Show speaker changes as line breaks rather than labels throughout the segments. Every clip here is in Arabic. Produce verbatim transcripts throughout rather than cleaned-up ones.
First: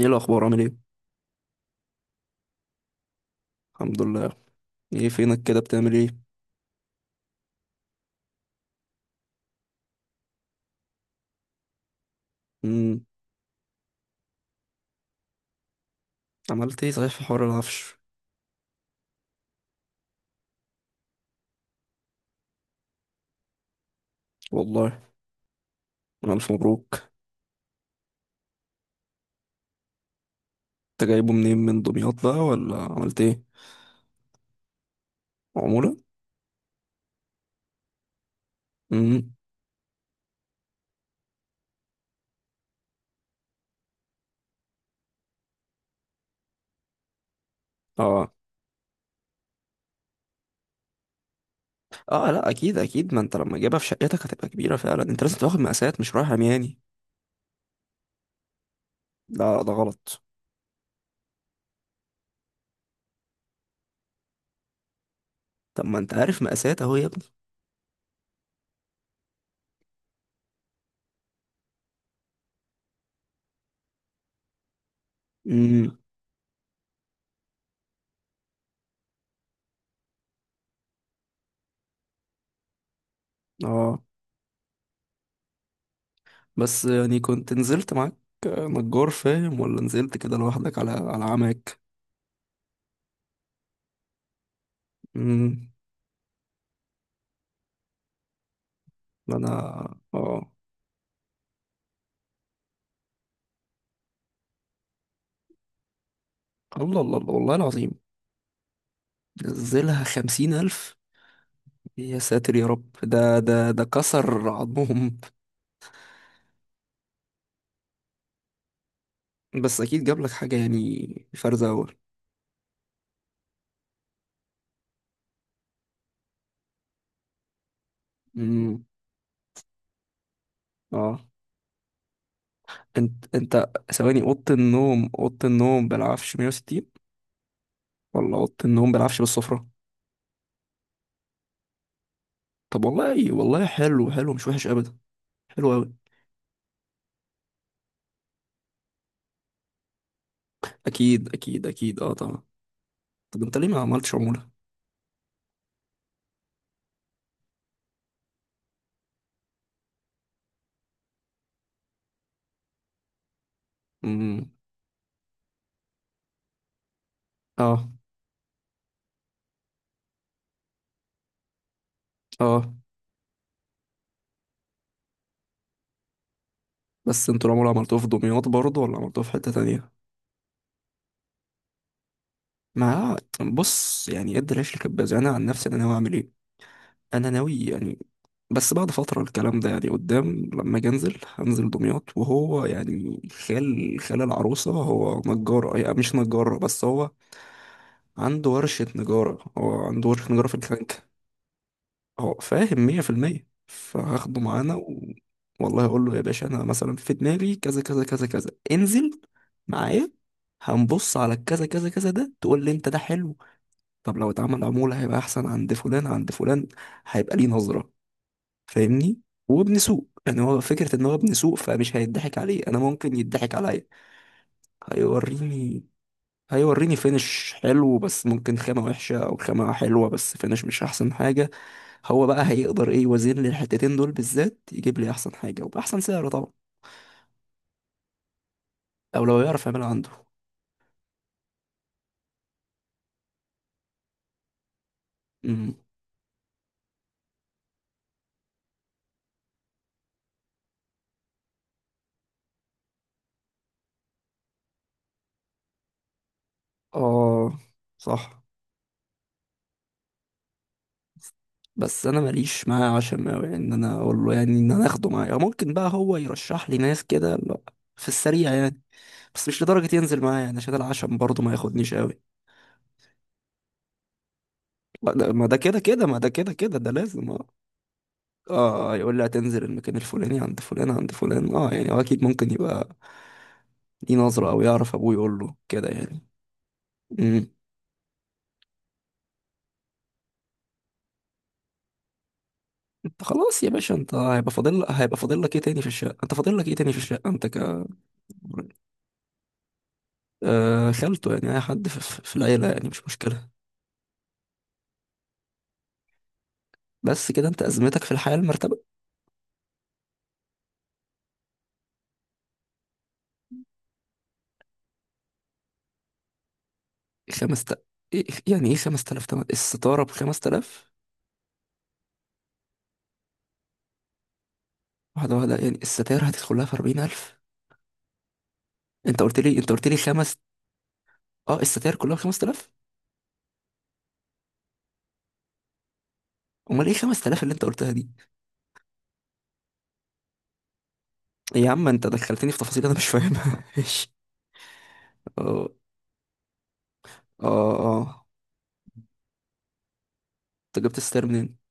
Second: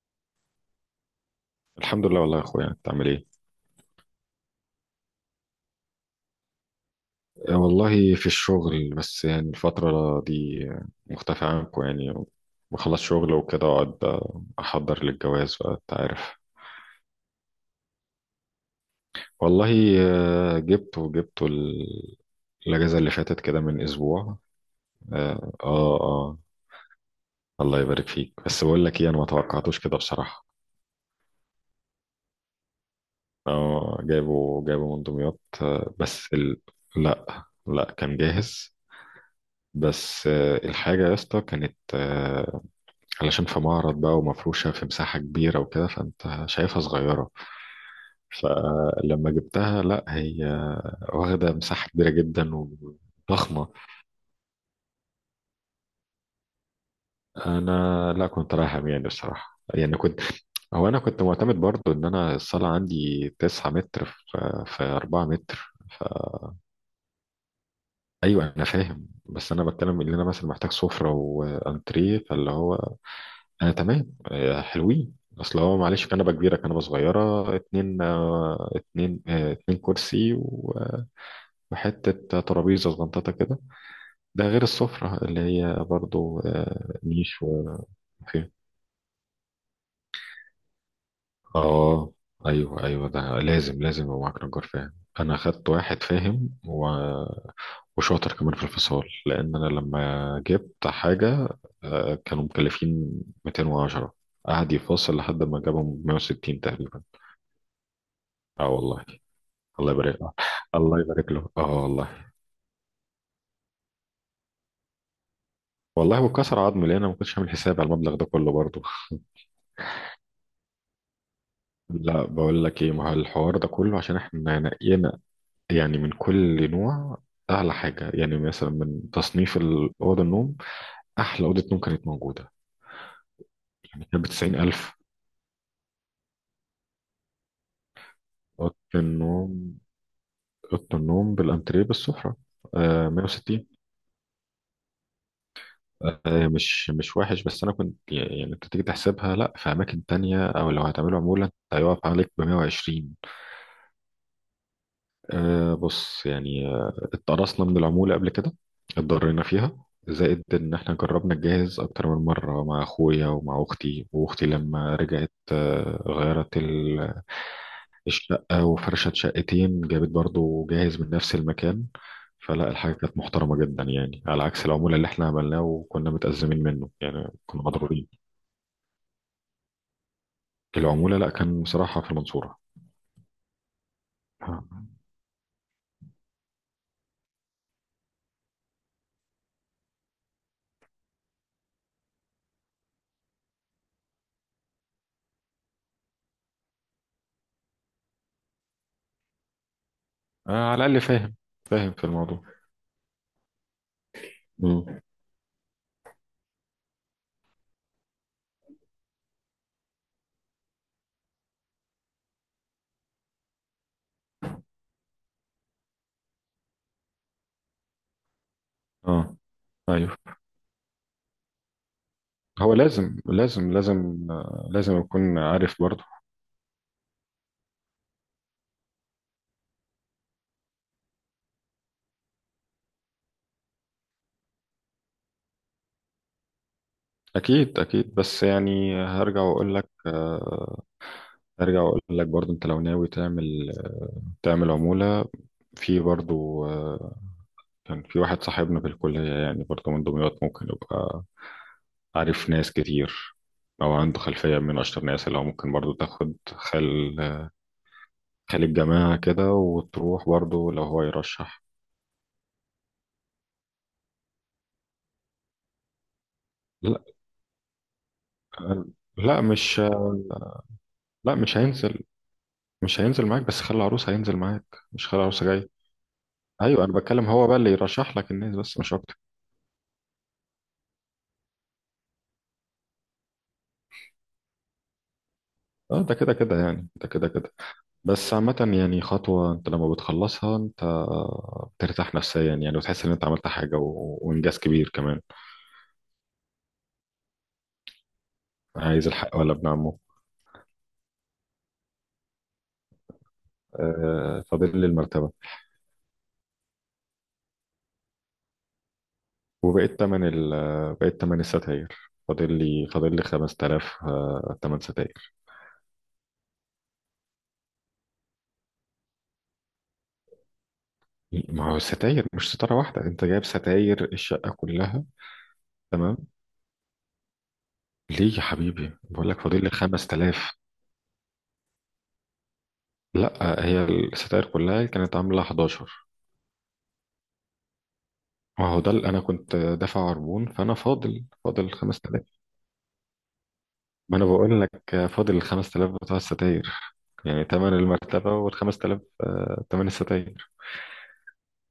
ايه الاخبار؟ عامل ايه؟
الحمد لله، والله يا اخويا انت عامل ايه؟
الحمد لله. ايه فينك كده؟ بتعمل ايه؟
آه، والله في الشغل، بس يعني الفترة دي مختفي عنكم يعني. بخلص
امم.
شغل وكده اقعد، آه، احضر للجواز بقى، انت عارف.
عملت ايه صحيح في حوار العفش؟
والله آه، جبته، جبته ال- الاجازة اللي فاتت كده من اسبوع.
والله.
اه اه آه،
الف مبروك.
الله يبارك فيك. بس بقول لك ايه، انا ما توقعتوش كده بصراحة.
انت جايبه منين؟ من دمياط بقى ولا عملت ايه؟
اه جايبه، جايبه من دمياط، آه،
عموله؟
بس ال... لا لا، كان جاهز.
امم.
بس آه، الحاجة يا اسطى كانت آه، علشان في معرض بقى، ومفروشة في مساحة كبيرة وكده، فانت شايفها صغيرة.
اه،
فلما جبتها، لا هي واخدة مساحة كبيرة
اه. لا،
جدا
اكيد اكيد، ما انت لما
وضخمة.
تجيبها في شقتك هتبقى كبيره فعلا. انت لازم تاخد مقاسات، مش رايح عمياني.
انا لا، كنت رايح عمياني الصراحة،
لا، ده
يعني كنت،
غلط.
هو انا كنت معتمد برضو ان انا الصالة عندي تسعة متر في في أربعة متر.
طب ما انت عارف مقاسات اهو يا ابني.
ايوه انا فاهم، بس انا بتكلم ان انا مثلا محتاج سفرة وانتريه، فاللي هو آه تمام، آه حلوين. اصل هو
امم.
معلش، كنبه كبيره، كنبه صغيره، اتنين آه اتنين آه اتنين كرسي، و- آه، وحته ترابيزه صغنططه كده.
اه.
ده غير السفره اللي هي برضو
بس
آه
يعني
نيش،
كنت نزلت
وفيه
معاك نجار فاهم، ولا نزلت كده لوحدك على على عمك؟
اه. ايوه ايوه، ده لازم لازم يبقى معاك نجار فاهم. انا خدت
امم.
واحد فاهم و... وشاطر كمان في الفصال،
انا.
لان انا لما
اه.
جبت حاجه آه كانوا مكلفين مياتين وعشرة، قعد يفاصل لحد ما جابهم مائة وستين
الله
تقريبا.
الله الله، والله العظيم.
اه والله. الله
نزلها
يبارك له،
خمسين ألف.
الله يبارك له، اه
يا
والله.
ساتر يا رب، ده ده ده كسر عظمهم.
والله وكسر عظمي، لان انا ما كنتش عامل حساب على المبلغ ده كله برضه.
بس أكيد جاب لك حاجة يعني، فرزة أول.
لا بقول لك ايه، ما هو الحوار ده كله عشان احنا نقينا يعني من كل نوع اعلى حاجه. يعني مثلا
أمم،
من تصنيف اوضه النوم،
اه.
احلى اوضه نوم كانت موجوده
أنت أنت
يعني
ثواني،
كانت ب
أوضة
تسعين ألف.
النوم أوضة النوم بالعفش مية وستين؟ ولا أوضة
اوضه
النوم بالعفش بالسفرة؟
النوم، اوضه النوم بالانتريه بالسفره
طب
آه
والله والله،
مية وستين.
حلو حلو، مش وحش أبدا. حلو أوي.
آه، مش، مش وحش، بس انا كنت يعني كنت تيجي تحسبها لا، في اماكن تانية، او لو هتعملوا
أكيد
عمولة انت
أكيد أكيد،
هيقف
اه
عليك
طبعا.
ب مية وعشرين.
طب أنت ليه ما عملتش عمولة؟
أه بص يعني، آه، اتقرصنا من العمولة قبل كده، اتضرينا فيها. زائد ان احنا جربنا نجهز اكتر من مرة، مع اخويا ومع اختي، واختي
أمم،
لما رجعت آه، غيرت ال-
اه،
الشقة، وفرشت شقتين، جابت برضو جاهز من نفس المكان. فلا،
اه.
الحاجة كانت محترمة جدا يعني، على عكس العمولة اللي احنا عملناه وكنا متأزمين منه،
بس
يعني
أنتوا
كنا
العمولة عملتوها في
مضرورين.
دمياط برضه، ولا عملتوها في حتة تانية؟
العمولة لا، كان بصراحة في المنصورة.
ما بص، يعني ادي
آه.
العيش لكباز. انا عن نفسي، انا ناوي اعمل ايه، انا ناوي يعني بس بعد فتره، الكلام ده يعني قدام. لما اجي انزل، هنزل دمياط، وهو يعني خال خال العروسه هو نجار، يعني مش نجار بس هو عنده ورشه نجاره. هو عنده ورشه نجاره في
آه على
الكلانكا.
الأقل فاهم، فاهم في
هو
الموضوع.
فاهم مية في المية، فهاخده معانا
مم.
و... والله اقول له يا باشا، انا مثلا في دماغي كذا كذا كذا كذا، انزل معايا. هنبص على الكذا كذا كذا ده، تقول لي انت ده حلو. طب لو اتعمل عمولة هيبقى أحسن، عند فلان عند فلان هيبقى ليه نظرة. فاهمني؟
اه
وابن سوق،
ايوه،
يعني هو فكرة إن هو ابن سوق فمش هيضحك عليه.
هو
أنا ممكن
لازم
يضحك
لازم
عليا.
لازم آه، لازم أكون عارف
هيوريني.
برضه.
هيوريني فينش حلو، بس ممكن خامة وحشة، أو خامة حلوة بس فينش مش أحسن حاجة. هو بقى هيقدر إيه، يوازن لي الحتتين دول بالذات، يجيب لي أحسن حاجة وبأحسن سعر طبعا.
أكيد أكيد، بس يعني
أو لو
هرجع
يعرف
وأقول
يعملها
لك،
عنده.
آه، هرجع وأقول لك برضه، أنت لو ناوي تعمل تعمل عمولة،
امم.
في برضه آه، كان في واحد صاحبنا في الكلية، يعني برضه من دمياط، ممكن يبقى عارف ناس كتير، أو عنده خلفية من أشطر ناس، اللي هو ممكن برضه تاخد خل
آه. صح.
خلي الجماعة كده وتروح برضو لو هو يرشح.
بس انا ماليش معاه عشم اوي ان انا اقول له، يعني ان انا اخده معايا. أو ممكن بقى هو يرشح لي
لا
ناس كده، لا، في السريع يعني.
لا
بس مش
مش،
لدرجة ينزل معايا يعني، عشان العشم
لا
برضه ما
مش
ياخدنيش
هينزل،
قوي.
مش هينزل معاك، بس خلي العروس هينزل معاك، مش
ما
خلي
ده، ما
العروسة
ده
جاي.
كده كده، ما ده كده كده،
ايوه
ده
انا بتكلم،
لازم اه.
هو بقى اللي يرشح لك الناس، بس
اه
مش
آه، يقول
اكتر.
لي هتنزل المكان الفلاني عند فلان عند فلان. اه يعني هو اكيد ممكن يبقى ليه نظرة، او يعرف ابوه يقول له كده
اه، ده
يعني.
كده كده يعني، ده كده
امم.
كده. بس عامة يعني خطوة، انت لما بتخلصها انت بترتاح نفسيا يعني، وتحس ان
انت
انت عملت
خلاص يا
حاجة
باشا، انت
و...
هيبقى
وانجاز
فاضل
كبير
هيبقى
كمان.
فاضل لك ايه تاني في الشقة؟ انت فاضل لك ايه تاني في الشقة؟ انت ك
عايز الحق ولا ابن عمه؟
آه، خالته يعني، أي حد في, في في العيلة، يعني مش مشكلة.
آه فاضل لي المرتبة،
بس كده أنت أزمتك في الحياة المرتبة.
وبقيت تمن ال بقيت تمن الستاير. فاضل لي فاضل لي خمسة الاف آه، تمن ستاير.
خمس تا... إيه يعني، إيه خمس تلاف تمن الستارة بخمس تلاف؟
ما هو الستاير مش ستارة واحدة، انت جايب ستاير الشقة كلها.
واحدة واحدة يعني،
تمام.
الستاير هتدخلها في أربعين ألف.
ليه يا حبيبي،
أنت
بقول
قلت
لك
لي
فاضل لي
أنت قلت لي خمس.
خمس تلاف.
أه، الستاير كلها بخمس تلاف.
لا، هي الستاير كلها كانت عاملة احد عشر.
أمال إيه خمس تلاف اللي أنت قلتها دي؟
ما هو ده اللي انا كنت دافع عربون، فانا فاضل
يا
فاضل
عم أنت
خمسة الاف.
دخلتني في تفاصيل أنا مش فاهمها إيش.
ما انا بقول لك آه، فاضل ال
أه،
خمس تلاف بتوع الستاير. يعني تمن
أه. أه،
المرتبة وال خمسة الاف تمن الستاير.
أنت جبت الستاير منين؟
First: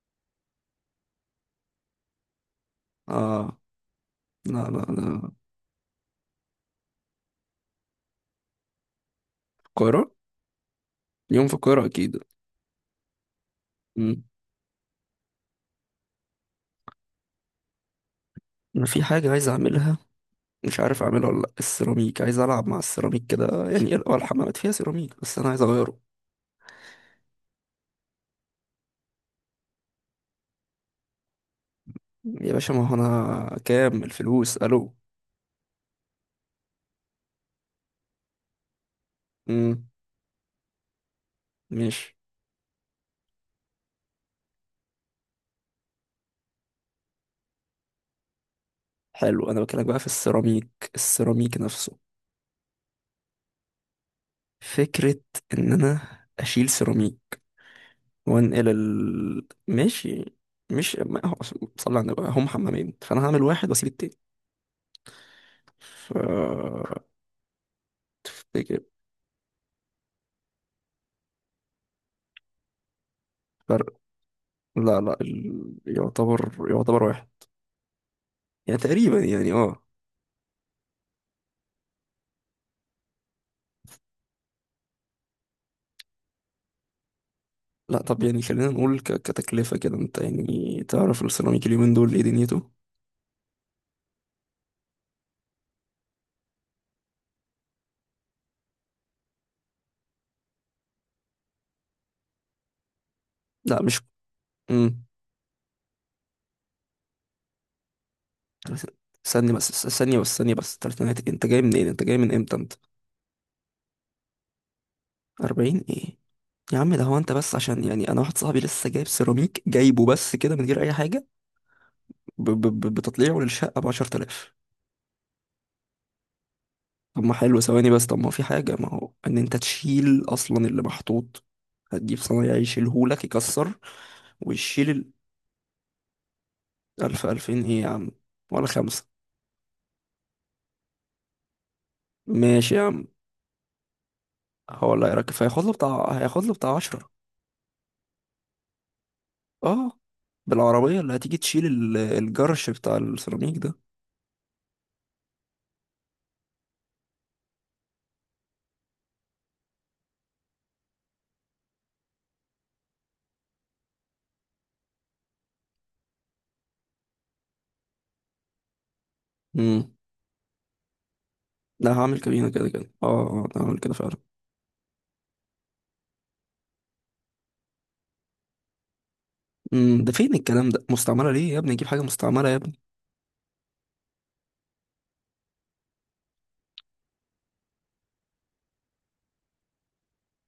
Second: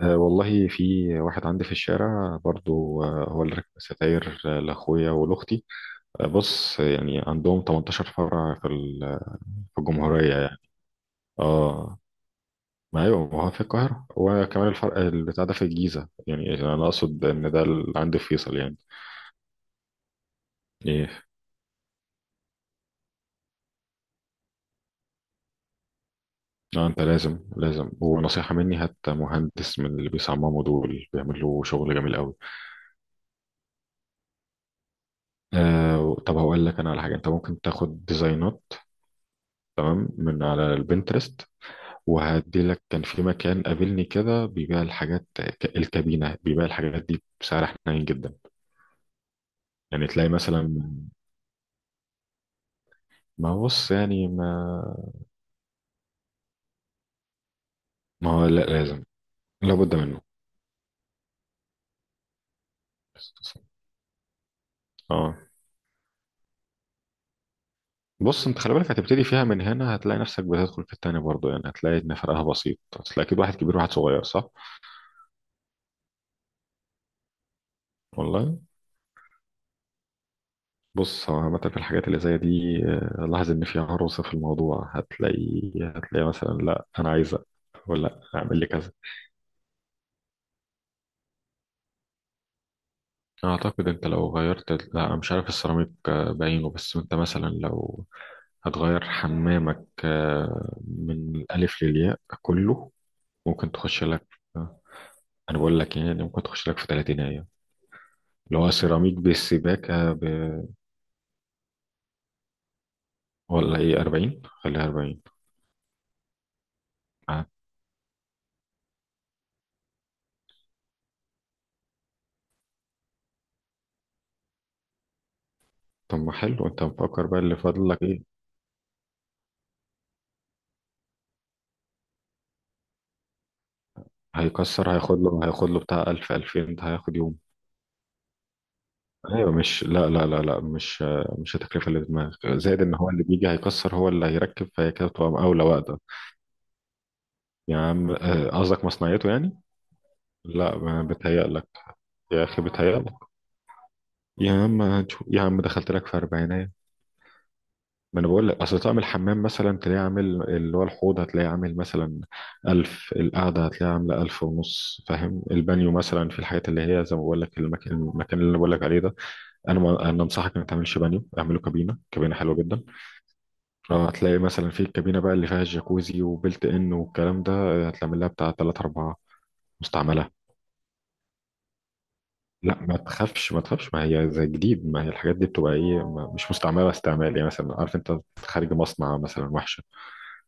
أه والله، في واحد عندي في الشارع برضو، أه هو اللي
أه.
ركب ستاير
لا،
أه
لا،
لأخويا
لا.
ولأختي. أه بص، يعني عندهم تمنتاشر فرع في ال- في
القاهرة.
الجمهورية يعني.
يوم في القاهرة
اه
أكيد.
ما ايوه، ما هو في القاهرة،
أمم.
وكمان الفرع البتاع ده في الجيزة يعني، أنا أقصد إن ده اللي عندي في فيصل يعني.
أنا في حاجة عايز أعملها، مش عارف
إيه؟
اعمله ولا لأ. السيراميك، عايز العب مع السيراميك كده. يعني هو الحمامات فيها سيراميك، بس انا عايز اغيره.
لا أنت لازم، لازم، ونصيحة مني، هات مهندس من اللي بيصمموا دول، بيعملوا شغل جميل قوي.
يا باشا، ما هو انا كام الفلوس الو.
آه طب هقول لك أنا على حاجة، أنت ممكن تاخد ديزاينات
امم.
تمام من على البنترست،
ماشي.
وهدي لك. كان في مكان قابلني كده بيبيع الحاجات ك- الكابينة، بيبيع الحاجات دي بسعر حنين جدا.
حلو، انا بكلمك بقى في
يعني تلاقي
السيراميك،
مثلا،
السيراميك نفسه.
ما هو بص يعني ما
فكرة ان انا اشيل سيراميك
ما هو لا
وانقل
لازم،
ال
لابد منه.
ماشي. مش، ما هو صلي على النبي، هم حمامين، فانا هعمل واحد واسيب التاني.
اه
ف
بص، انت خلي
افتكر.
بالك، هتبتدي فيها من هنا، هتلاقي نفسك بتدخل في التاني برضه يعني، هتلاقي ان فرقها بسيط. هتلاقي اكيد واحد كبير وواحد
فرق.
صغير، صح؟
لا، لا، ال... يعتبر يعتبر واحد.
والله.
يعني تقريبا يعني، اه.
بص، هو عامة في الحاجات اللي زي دي آه، لاحظ ان في عروسة في الموضوع، هتلاقي، هتلاقي مثلا لا انا عايزة،
لا
ولا
طب، يعني
اعمل
خلينا
لي كذا.
نقول ك- كتكلفة كده. انت يعني تعرف السيراميك اليومين دول ايه دنيته؟
أعتقد أنت لو غيرت، لا أنا مش عارف السيراميك آه، بعينه، بس أنت مثلا لو هتغير حمامك آه، من الألف للياء كله، ممكن
لا مش.
تخش لك آه،
امم.
أنا بقول لك يعني ممكن تخش لك في تلاتين أيام، اللي هو سيراميك
ثانية بس،
بالسباكة
ثانية
ب...
بس، ثانية بس. تلاتينات؟ انت جاي منين؟ انت جاي من امتى انت؟
ولا إيه، أربعين، خليها اربعين.
أربعين ايه يا عم ده؟ هو انت
آه.
بس، عشان يعني انا واحد صاحبي لسه جايب سيراميك، جايبه بس كده من غير اي حاجة، ب... ب... ب- بتطليعه للشقة ب عشرة آلاف.
طب ما حلو، أنت
طب
مفكر
ما
بقى اللي
حلو،
فاضل
ثواني
لك
بس، طب
إيه.
ما هو في حاجة، ما هو ان انت تشيل اصلا اللي محطوط، هتجيب صنايعي يشيلهولك يكسر ويشيل
هيكسر،
ال-
هياخد له هياخد له بتاع الف، ألفين، ده هياخد
ألف،
يوم.
ألفين ايه يا عم، ولا خمسة؟
ايوه، مش لا لا لا لا مش مش التكلفه اللي في دماغك.
ماشي يا
زائد ان
عم.
هو اللي بيجي هيكسر هو اللي هيركب، فهي
هو اللي
كده
هيركب
بتبقى
فهياخد
مقاوله
له
واقده.
بتاع هياخد له بتاع عشرة
يا عم آه، قصدك مصنعيته يعني.
اه.
لا
بالعربية
ما
اللي هتيجي تشيل
بتهيألك،
ال-
يا اخي
الجرش بتاع
بتهيألك.
السيراميك ده.
يا عم هنشوف. يا عم دخلت لك في اربعينات. ما انا بقول لك، اصل طقم الحمام مثلا تلاقيه عامل، اللي هو الحوض هتلاقيه عامل مثلا ألف، القعدة هتلاقيها عاملة ألف ونص، فاهم؟ البانيو مثلا، في الحاجات اللي هي زي ما بقول لك، المكان، المكان اللي انا بقول لك عليه ده، انا،
امم.
ما انا انصحك ما تعملش بانيو، اعمله
لا،
كابينة،
هعمل
كابينة
كابينة
حلوة
كده
جدا.
كده، اه اه أنا هعمل كده
اه
فعلا.
هتلاقي مثلا في الكابينة بقى اللي فيها الجاكوزي وبلت ان والكلام ده آه، هتعمل لها بتاع ثلاثة، اربعة.
امم. ده
مستعملة؟
فين الكلام ده مستعملة؟ ليه يا ابني اجيب حاجة مستعملة يا ابني؟
لا ما تخافش، ما تخافش، ما هي زي جديد. ما هي الحاجات دي بتبقى ايه، ما- مش مستعملة استعمال يعني، مثلا عارف انت، خارج مصنع مثلا وحشة.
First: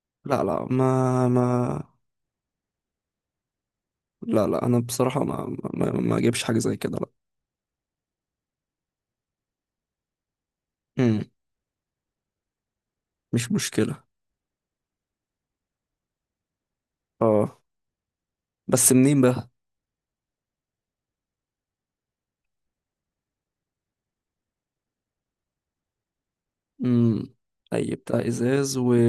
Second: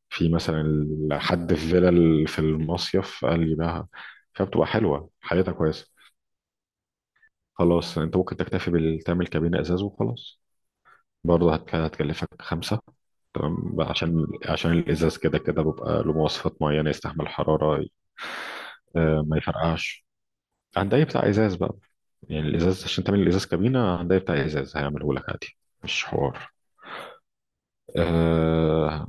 في
لا،
مثلا
لا،
ال-
ما
حد في
ما
فيلا ال- في المصيف قال لي بقى،
لا، لا،
فبتبقى
انا
حلوة
بصراحة ما
حالتها
ما,
كويسة.
ما ما اجيبش حاجة زي كده، لا.
خلاص انت ممكن تكتفي بتعمل كابينة ازاز وخلاص.
امم.
برضه هت- هتكلفك خمسة.
مش
تمام بقى،
مشكلة.
عشان، عشان الازاز كده كده بيبقى له مواصفات معينه، يستحمل
اه.
حراره
بس منين
آه، ما
بقى؟
يفرقعش. هنداية بتاع ازاز بقى، يعني الازاز، عشان تعمل الازاز كابينه، هنداية بتاع ازاز هيعمله لك عادي، مش حوار.
امم. اي بتاع ازاز و...
أه.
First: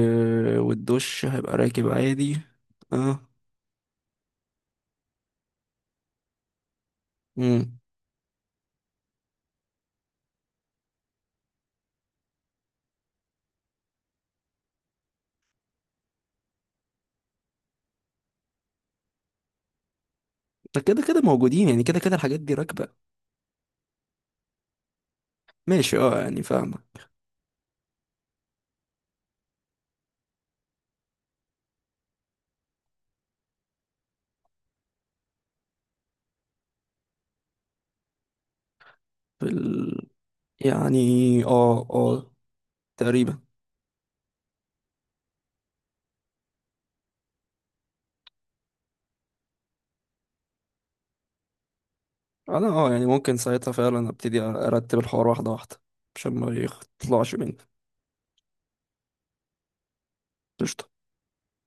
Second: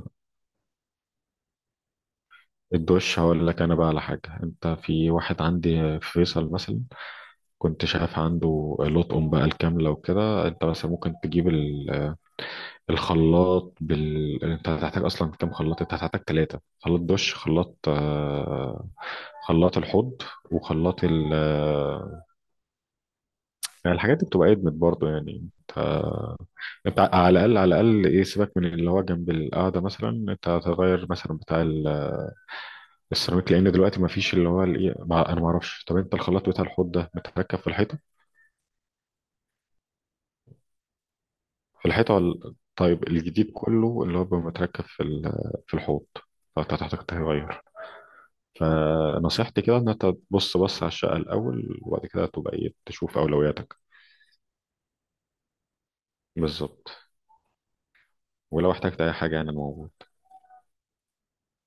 والدش هيبقى راكب عادي.
الدش
اه.
هقول لك انا بقى على حاجه، انت في واحد عندي في فيصل مثلا
امم.
كنت شايف عنده لطقم بقى الكامله، وكده انت مثلا ممكن تجيب ال- الخلاط بال، انت هتحتاج اصلا كام خلاط؟ انت هتحتاج ثلاثه خلاط، دش، خلاط آه، خلاط الحوض،
ده كده
وخلاط
كده
ال...
موجودين يعني، كده كده الحاجات دي راكبة.
يعني الحاجات دي بتبقى ادمت برضه يعني انت،
ماشي اه، يعني فاهمة.
انت على الاقل، على الاقل ايه، سيبك من اللي هو جنب القعده مثلا، انت هتغير مثلا بتاع ال- السيراميك، لان دلوقتي ما فيش اللي هو الايه، ما انا ما اعرفش. طب انت الخلاط بتاع الحوض ده متركب في الحيطه،
في ال... يعني. اه،
في الحيطه؟
اه.
ولا طيب
تقريبا.
الجديد كله اللي هو بيبقى متركب في ال- في الحوض؟ فانت هتحتاج تغير. فنصيحتي كده ان انت تبص، بص على الشقه الاول، وبعد كده تبقى
انا
ايه،
اه يعني
تشوف
ممكن ساعتها
اولوياتك.
فعلا ابتدي ارتب الحوار واحدة واحدة عشان ما
بالظبط.
يطلعش مني.
ولو احتجت اي حاجه يعني، انا موجود.
قشطة.